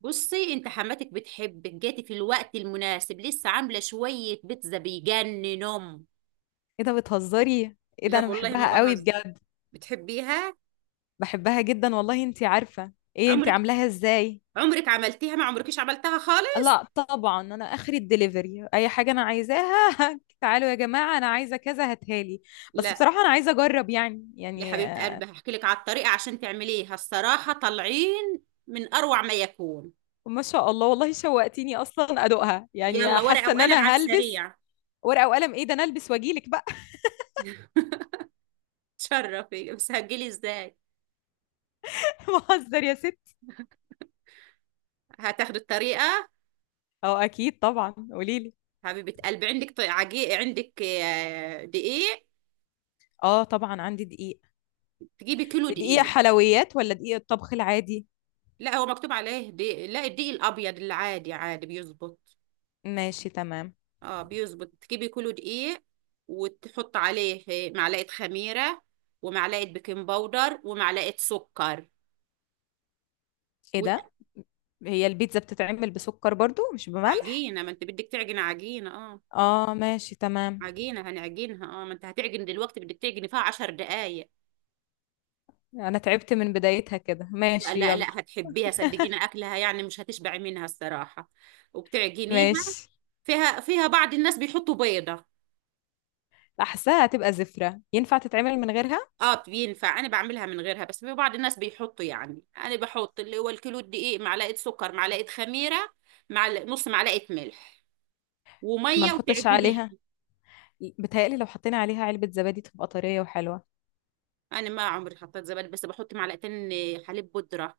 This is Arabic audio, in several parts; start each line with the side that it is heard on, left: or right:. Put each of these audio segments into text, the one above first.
right: بصي انت حماتك بتحبك، جاتي في الوقت المناسب. لسه عامله شويه بيتزا بيجننهم.
left: ايه ده، بتهزري؟ ايه ده،
right: لا
left: انا
right: والله ما
left: بحبها قوي
right: بهزر.
left: بجد.
right: بتحبيها؟
left: بحبها جدا والله. انتي عارفة، ايه انتي
right: عمرك
left: عاملاها ازاي؟
right: عمرك عملتيها؟ ما عمركيش عملتها خالص.
left: لا طبعا، انا اخري الدليفري اي حاجة انا عايزاها. تعالوا يا جماعة، انا عايزة كذا، هاتهالي. بس
right: لا،
left: بصراحة انا عايزة اجرب، يعني
right: يا
left: يعني
right: حبيبه
left: آه،
right: قلبي هحكي لك على الطريقه عشان تعمليها، الصراحه طالعين من اروع ما يكون.
left: ما شاء الله والله شوقتيني، اصلا ادوقها،
right: يلا،
left: يعني حاسة
right: ورقه
left: ان انا
right: وقلم على
left: هلبس.
right: السريع.
left: ورقة وقلم؟ ايه ده، انا البس واجيلك بقى.
right: تشرفي، بس هتجيلي ازاي؟
left: بهزر يا ست.
right: هتاخدي الطريقه.
left: اه، اكيد طبعا، قوليلي.
right: حبيبه قلبي، عندك طي- عجي عندك دقيق؟
left: اه طبعا، عندي دقيق.
right: تجيبي كيلو
left: دقيق
right: دقيق.
left: حلويات ولا دقيق الطبخ العادي؟
right: لا، هو مكتوب عليه دي. لا، الدقيق الابيض العادي عادي بيظبط.
left: ماشي، تمام.
right: اه، بيظبط، تجيبي كيلو دقيق وتحط عليه معلقه خميره ومعلقه بيكنج باودر ومعلقه سكر
left: ايه ده، هي البيتزا بتتعمل بسكر برضو مش بملح؟
right: وعجينه، ما انت بدك تعجن عجينه، اه،
left: اه، ماشي تمام.
right: عجينه هنعجنها. اه، ما انت هتعجن دلوقتي، بدك تعجني فيها 10 دقايق.
left: انا تعبت من بدايتها كده،
right: لا،
left: ماشي
right: لا،
left: يلا.
right: لا، هتحبيها صدقيني، اكلها يعني مش هتشبعي منها الصراحه، وبتعجنيها
left: ماشي.
right: فيها بعض الناس بيحطوا بيضه.
left: احسها هتبقى زفرة، ينفع تتعمل من غيرها؟
right: اه، بينفع، انا بعملها من غيرها بس في بعض الناس بيحطوا، يعني انا بحط اللي هو الكيلو دقيق، معلقه سكر، معلقه خميره، مع نص معلقه ملح
left: ما
right: وميه
left: نحطش
right: وتعجنيه.
left: عليها. بتهيألي لو حطينا عليها علبة زبادي تبقى طرية وحلوة.
right: انا ما عمري حطيت زبادي، بس بحط معلقتين حليب بودره.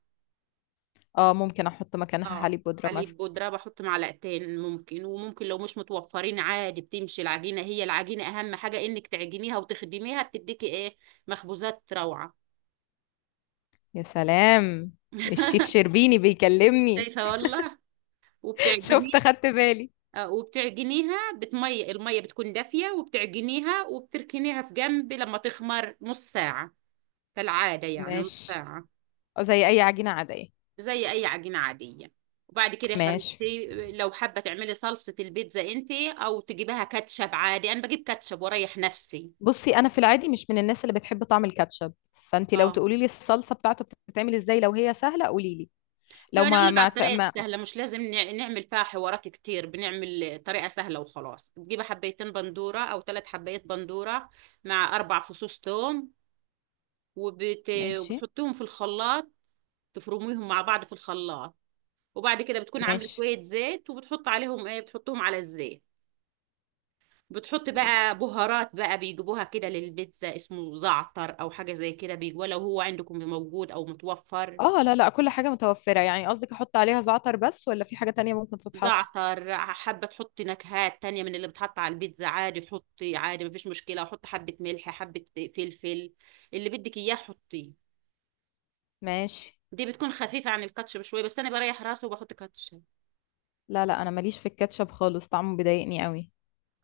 left: اه ممكن احط مكانها
right: اه،
left: حليب بودرة
right: حليب
left: مثلا.
right: بودره بحط معلقتين، ممكن وممكن لو مش متوفرين عادي بتمشي العجينه، هي العجينه اهم حاجه انك تعجنيها وتخدميها. بتديكي ايه؟ مخبوزات روعه.
left: يا سلام! الشيف شربيني بيكلمني.
right: شايفه والله،
left: شفت
right: وبتعجنيها.
left: خدت بالي.
right: وبتعجنيها بتمي المية بتكون دافية، وبتعجنيها وبتركنيها في جنب لما تخمر نص ساعة، كالعادة يعني نص
left: ماشي.
right: ساعة،
left: أو زي اي عجينة عادية.
right: زي أي عجينة عادية. وبعد كده يا
left: ماشي.
right: حبيبتي، لو حابة تعملي صلصة البيتزا انت، أو تجيبها كاتشب عادي. أنا بجيب كاتشب وأريح نفسي.
left: بُصّي، أنا في العادي مش من الناس اللي بتحب طعم الكاتشب، فأنتِ لو
right: اه،
left: تقولي لي الصلصة بتاعته بتتعمل إزاي، لو هي سهلة قولي لي.
right: هو
left: لو
right: أنا أقول
left: ما
right: لك على
left: ما ت
right: الطريقة
left: ما
right: السهلة، مش لازم نعمل فيها حوارات كتير، بنعمل طريقة سهلة وخلاص. بتجيبي حبيتين بندورة أو 3 حبايات بندورة مع 4 فصوص ثوم وبت...
left: ماشي،
right: وبتحطيهم في الخلاط، تفرميهم مع بعض في الخلاط. وبعد كده بتكون عامله
left: ماشي.
right: شويه زيت وبتحط عليهم، ايه، بتحطهم على الزيت. بتحط بقى بهارات، بقى بيجيبوها كده للبيتزا، اسمه زعتر او حاجه زي كده بيجوا، لو هو عندكم موجود او متوفر.
left: آه، لا، لأ، كل حاجة متوفّرة، يعني قصدِك أحُط عليها زعتر بس والّا في حاجة تانية ممكن تتحط؟
right: زعتر، حابه تحطي نكهات تانية من اللي بتحط على البيتزا عادي، حطي عادي مفيش مشكله، وحطي حبه ملح، حبه فلفل، اللي بدك اياه حطيه.
left: ماشي.
right: دي بتكون خفيفه عن الكاتشب شويه، بس انا بريح راسي وبحط كاتشب.
left: لا، لأ، أنا ما ليش في الكاتشب خالص، طعمه بيضايقني أوي.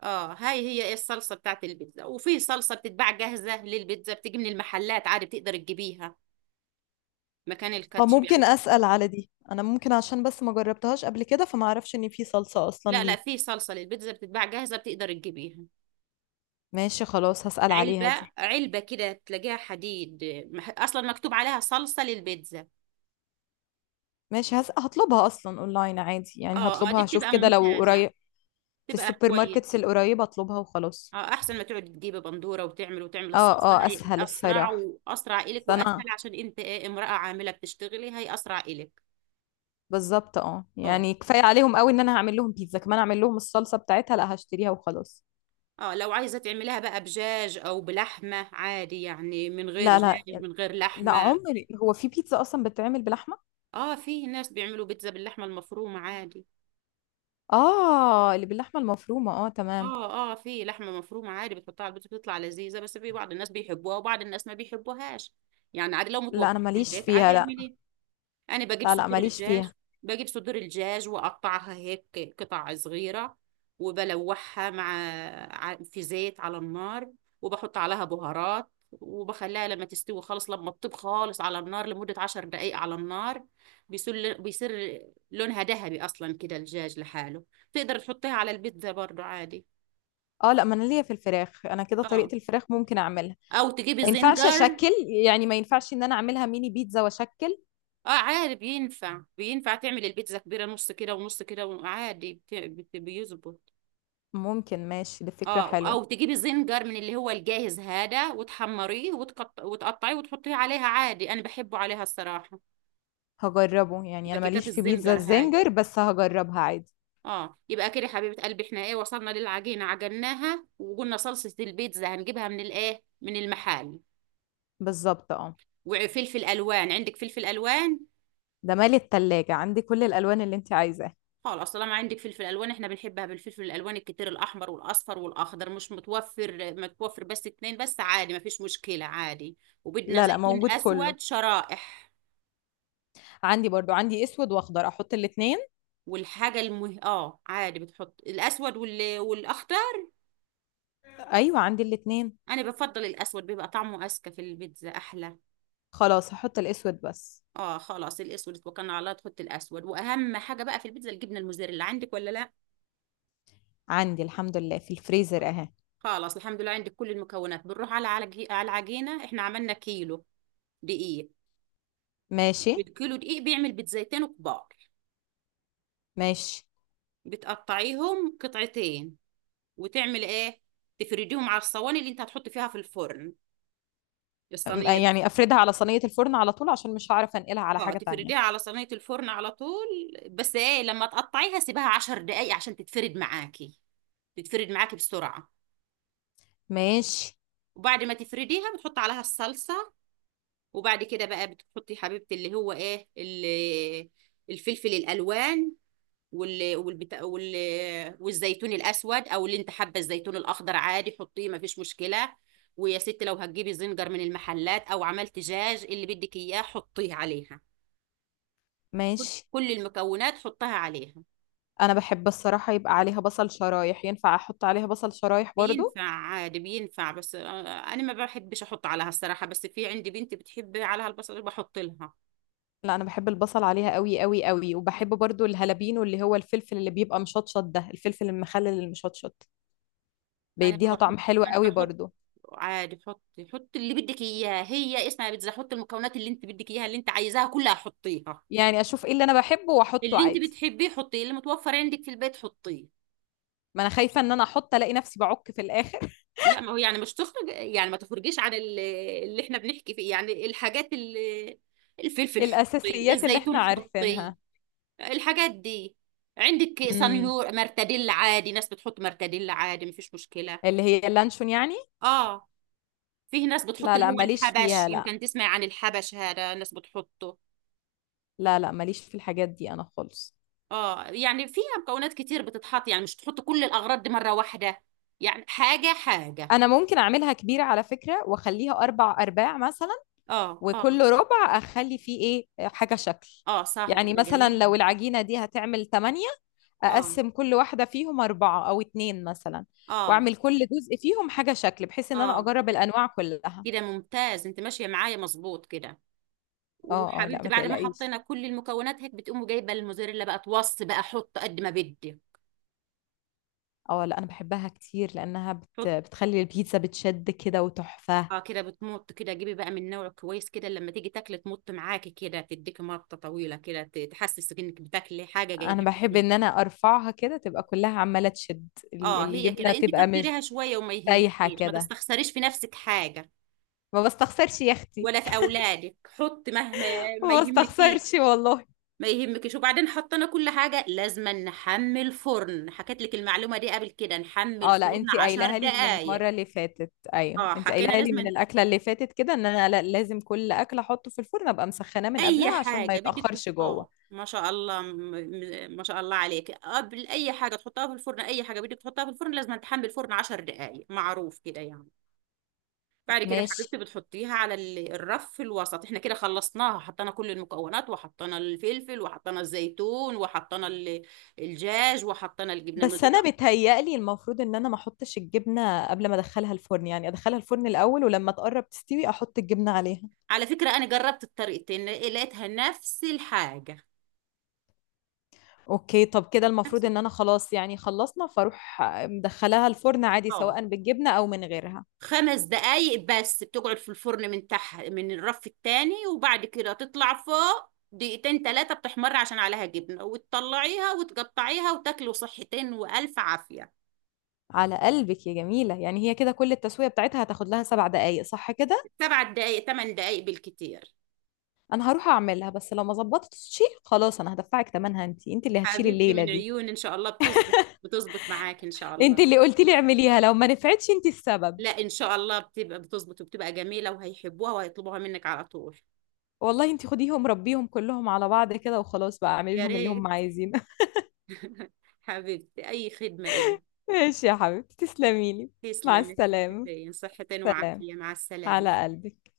right: اه، هاي هي ايه الصلصة بتاعت البيتزا، وفي صلصة بتتباع جاهزة للبيتزا، بتيجي من المحلات عادي بتقدر تجيبيها مكان
left: آه،
right: الكاتشب
left: ممكن
right: يعني.
left: أسأل على دي، أنا ممكن عشان بس ما جرّبتهاش قبل كده، فما أعرفش إن في صلصة أصلًا
right: لا، لا،
left: ليه.
right: في صلصة للبيتزا بتتباع جاهزة بتقدر تجيبيها.
left: ماشي خلاص، هاسأل
right: علبة،
left: عليها دي.
right: علبة كده تلاقيها حديد، اصلا مكتوب عليها صلصة للبيتزا.
left: ماشي، هاطلبها أصلًا online عادي، يعني
right: اه، اه، دي
left: هاطلبها، هاشوف
right: بتبقى
left: كده لو
right: ممتازة،
left: قري في
right: بتبقى
left: السوبر
right: كويس.
left: ماركتس القريبة اطلبها وخلاص.
right: اه، احسن ما تقعد تجيب بندورة وتعمل
left: اه،
right: الصلصة
left: اه،
right: هي
left: اسهل
right: اسرع،
left: الصراحة.
right: واسرع الك
left: بس
right: واسهل،
left: انا
right: عشان انت إيه، امرأة عاملة بتشتغلي، هي اسرع الك.
left: بالظبط، اه،
right: اه،
left: يعني كفاية عليهم قوي ان انا هعمل لهم بيتزا، كمان اعمل لهم الصلصة بتاعتها؟ لا، هشتريها وخلاص.
right: اه، لو عايزة تعمليها بقى بجاج او بلحمة عادي، يعني من غير
left: لا، لا.
right: دجاج من غير
left: لا
right: لحمة.
left: عمري، هو في بيتزا اصلا بتتعمل بلحمة؟
right: اه، في ناس بيعملوا بيتزا باللحمة المفرومة عادي.
left: اه، اللي باللحمة المفرومة، اه تمام.
right: اه، اه، في لحمة مفرومة عادي بتحطها على البيتزا بتطلع لذيذة، بس في بعض الناس بيحبوها وبعض الناس ما بيحبوهاش، يعني عادي لو
left: لا انا
right: متوفرة في
left: ماليش
right: البيت عادي
left: فيها، لا.
right: اعمليها. انا بجيب
left: لا، لا،
right: صدور
left: ماليش
right: الدجاج،
left: فيها.
right: بجيب صدور الدجاج واقطعها هيك قطع صغيره، وبلوحها مع في زيت على النار، وبحط عليها بهارات وبخليها لما تستوي خالص، لما تطيب خالص على النار لمدة 10 دقايق على النار. بيصير لونها ذهبي أصلا كده الدجاج لحاله، تقدر تحطيها على البيتزا برضو عادي.
left: اه لا، ما انا ليا في الفراخ، انا كده
right: اه،
left: طريقة الفراخ ممكن اعملها.
right: أو تجيبي
left: ما ينفعش
right: زنجر.
left: اشكل؟ يعني ما ينفعش ان انا اعملها ميني بيتزا واشكل؟
right: اه، عادي بينفع، تعمل البيتزا كبيرة نص كده ونص كده، وعادي بيظبط.
left: ممكن، ماشي، دي فكرة
right: اه، او
left: حلوة.
right: تجيبي زنجر من اللي هو الجاهز هذا وتحمريه وتقطعيه وتحطيه عليها عادي، انا بحبه عليها الصراحه،
left: هجربه، يعني انا
right: باكيتات
left: ماليش في بيتزا
right: الزنجر هاي.
left: الزنجر، بس هجربها عادي.
right: اه، يبقى كده حبيبه قلبي، احنا ايه وصلنا للعجينه عجناها، وقلنا صلصه البيتزا هنجيبها من الايه، من المحل.
left: بالظبط، اه.
right: وفلفل الوان، عندك فلفل الوان؟
left: ده مالي التلاجة، عندي كل الالوان اللي انت عايزاها.
right: خلاص طالما عندك فلفل الوان احنا بنحبها بالفلفل الالوان الكتير، الاحمر والاصفر والاخضر، مش متوفر، متوفر بس اتنين بس عادي مفيش مشكله عادي. وبدنا
left: لا لا،
right: زيتون
left: موجود كله.
right: اسود شرائح.
left: عندي برضو، عندي اسود واخضر، احط الاتنين.
right: والحاجة اه، عادي بتحط الأسود والأخضر.
left: ايوه، عندي الاتنين.
right: أنا بفضل الأسود، بيبقى طعمه أذكى في البيتزا أحلى.
left: خلاص هحط الاسود بس.
right: اه، خلاص الأسود، اتوكلنا على الله تحط الأسود. وأهم حاجة بقى في البيتزا الجبنة الموزاريلا، عندك ولا لا؟
left: عندي الحمد لله في الفريزر اهي.
right: خلاص الحمد لله عندك كل المكونات، بنروح على العجينة، احنا عملنا كيلو دقيق.
left: ماشي.
right: الكيلو دقيق بيعمل بيتزايتين كبار،
left: ماشي.
right: بتقطعيهم قطعتين، وتعمل ايه، تفرديهم على الصواني اللي انت هتحط فيها في الفرن، الصينية.
left: يعني افردها على صينية الفرن على طول، عشان مش هعرف انقلها على
right: اه،
left: حاجة تانية.
right: تفرديها على صينية الفرن على طول، بس ايه، لما تقطعيها سيبها 10 دقايق عشان تتفرد معاكي، تتفرد معاكي بسرعة.
left: ماشي.
right: وبعد ما تفرديها بتحط عليها الصلصة، وبعد كده بقى بتحطي يا حبيبتي اللي هو ايه الفلفل الألوان وال والبتا... وال والزيتون الأسود، أو اللي انت حابة الزيتون الأخضر عادي حطيه مفيش مشكلة. ويا ست، لو هتجيبي زنجر من المحلات أو عملت دجاج، اللي بدك إياه حطيه عليها، كل
left: ماشي.
right: كل المكونات حطها عليها.
left: انا بحب الصراحة يبقى عليها بصل شرايح، ينفع احط عليها بصل شرايح برضو؟
right: بينفع عادي بينفع، بس. انا ما بحبش احط عليها الصراحه، بس في عندي بنتي بتحب عليها البصل بحط لها.
left: لا انا بحب البصل عليها قوي قوي قوي، وبحب برضو الهالبينو اللي هو الفلفل اللي بيبقى مشطشط ده، الفلفل المخلل المشطشط.
right: انا ما
left: بيديها طعم
right: بحطش،
left: حلو
right: انا
left: قوي
right: بحط
left: برضو.
right: عادي، حطي اللي بدك اياه، هي اسمها بيتزا، حطي المكونات اللي انت بدك اياها اللي انت عايزاها كلها حطيها،
left: يعني اشوف ايه اللي انا بحبه واحطه
right: اللي انت
left: عادي.
right: بتحبيه حطيه، اللي متوفر عندك في البيت حطيه.
left: ما انا خايفة ان انا احط الاقي نفسي بعك في الاخر.
right: لا، ما هو يعني مش تخرج، يعني ما تخرجيش عن اللي احنا بنحكي فيه، يعني الحاجات اللي الفلفل حطي،
left: الاساسيات اللي احنا
right: الزيتون حطي،
left: عارفينها.
right: الحاجات دي. عندك
left: امم،
right: صنيور مرتديل عادي، ناس بتحط مرتديل عادي مفيش مشكلة.
left: اللي هي اللانشون يعني.
right: اه، فيه ناس بتحط
left: لا
right: اللي
left: لا،
right: هو
left: ماليش
right: الحبش،
left: فيها، لا.
right: يمكن تسمع عن الحبش هذا، ناس بتحطه.
left: لا لا، ماليش في الحاجات دي انا خالص.
right: اه، يعني فيها مكونات كتير بتتحط، يعني مش تحط كل الأغراض دي مرة واحدة، يعني حاجة حاجة.
left: انا ممكن اعملها كبيرة على فكرة، واخليها 4 ارباع مثلا،
right: اه،
left: وكل
right: اه،
left: ربع اخلي فيه ايه، حاجه شكل.
right: اه، صاحب
left: يعني
right: بيبقى
left: مثلا
right: جميل.
left: لو العجينه دي هتعمل 8،
right: اه،
left: اقسم كل واحده فيهم 4 أو 2 مثلا،
right: اه،
left: واعمل كل جزء فيهم حاجه شكل، بحيث ان انا
right: اه،
left: اجرب الانواع كلها.
right: كده ممتاز، انت ماشية معايا مظبوط كده.
left: اه، اه، لا
right: وحبيبتي،
left: ما
right: بعد ما
left: تقلقيش.
right: حطينا كل المكونات هيك بتقوم جايبه الموزاريلا بقى، توص بقى، حط قد ما بدي،
left: اه لا، انا بحبها كتير لانها
right: حط.
left: بتخلي البيتزا بتشد كده وتحفه.
right: اه، كده بتمط كده، جيبي بقى من نوع كويس كده، لما تيجي تاكلي تمط معاكي كده، تديكي مطه طويله كده، تحسسك انك بتاكلي حاجه
left: انا
right: جايبه.
left: بحب ان انا ارفعها كده تبقى كلها عماله تشد،
right: اه، هي
left: الجبنه
right: كده، انت
left: تبقى مش
right: كتريها شويه وما
left: سايحه
right: يهمكيش، ما
left: كده.
right: تستخسريش في نفسك حاجه،
left: ما بستخسرش يا اختي.
right: ولا في اولادك، حط مهما، ما
left: ما
right: يهمكيش،
left: بستخسرش والله.
right: ما يهمكيش. وبعدين حطينا كل حاجه، لازم نحمي الفرن، حكيت لك المعلومه دي قبل كده، نحمي
left: اه لا،
right: الفرن
left: انت
right: عشر
left: قايلها لي من
right: دقائق
left: المره اللي فاتت، ايوه
right: اه،
left: انت
right: حكينا
left: قايلها لي من
right: لازم
left: الاكله اللي فاتت كده، ان انا لازم كل اكل احطه في الفرن ابقى مسخناه من
right: اي
left: قبلها، عشان ما
right: حاجه بدك
left: يتاخرش جوه.
right: ما شاء الله، ما شاء الله عليك، قبل اي حاجه تحطها في الفرن، اي حاجه بدك تحطها في الفرن لازم تحمل الفرن 10 دقائق، معروف كده يعني. بعد كده يا
left: ماشي.
right: حبيبتي بتحطيها على الرف في الوسط، احنا كده خلصناها، حطينا كل المكونات وحطينا الفلفل وحطينا الزيتون وحطينا الدجاج وحطينا الجبنه
left: بس
right: الموزاريلا.
left: انا بتهيألي المفروض ان انا ما احطش الجبنه قبل ما ادخلها الفرن، يعني ادخلها الفرن الاول، ولما تقرب تستوي احط الجبنه عليها.
right: على فكره انا جربت الطريقتين لقيتها نفس الحاجه،
left: اوكي، طب كده
right: نفس.
left: المفروض ان انا خلاص، يعني خلصنا، فاروح مدخلاها الفرن عادي
right: اه،
left: سواء بالجبنه او من غيرها.
right: 5 دقايق بس بتقعد في الفرن من تحت من الرف التاني، وبعد كده تطلع فوق دقيقتين تلاتة بتحمر عشان عليها جبنة، وتطلعيها وتقطعيها وتاكلوا صحتين وألف عافية.
left: على قلبك يا جميله. يعني هي كده كل التسويه بتاعتها هتاخد لها 7 دقائق صح كده؟
right: 7 دقايق 8 دقايق بالكتير.
left: انا هروح اعملها، بس لو ما ظبطتش خلاص انا هدفعك ثمنها، انت اللي هتشيلي
right: حبيبتي
left: الليله
right: من
left: دي.
right: عيوني، إن شاء الله بتظبط، بتظبط معاك إن شاء
left: انت
right: الله.
left: اللي قلتي لي اعمليها، لو ما نفعتش انت السبب.
right: لا، إن شاء الله بتبقى بتظبط وبتبقى جميلة، وهيحبوها وهيطلبوها منك على طول.
left: والله انت خديهم ربيهم كلهم على بعض كده وخلاص بقى، اعملي
right: يا
left: لهم اللي هم
right: ريت،
left: عايزينه.
right: حبيبتي أي خدمة إلي.
left: ماشي يا حبيبتي، تسلمي لي. مع
right: تسلمي،
left: السلامه.
right: صحتين
left: سلام.
right: وعافية، مع السلامة.
left: على قلبك.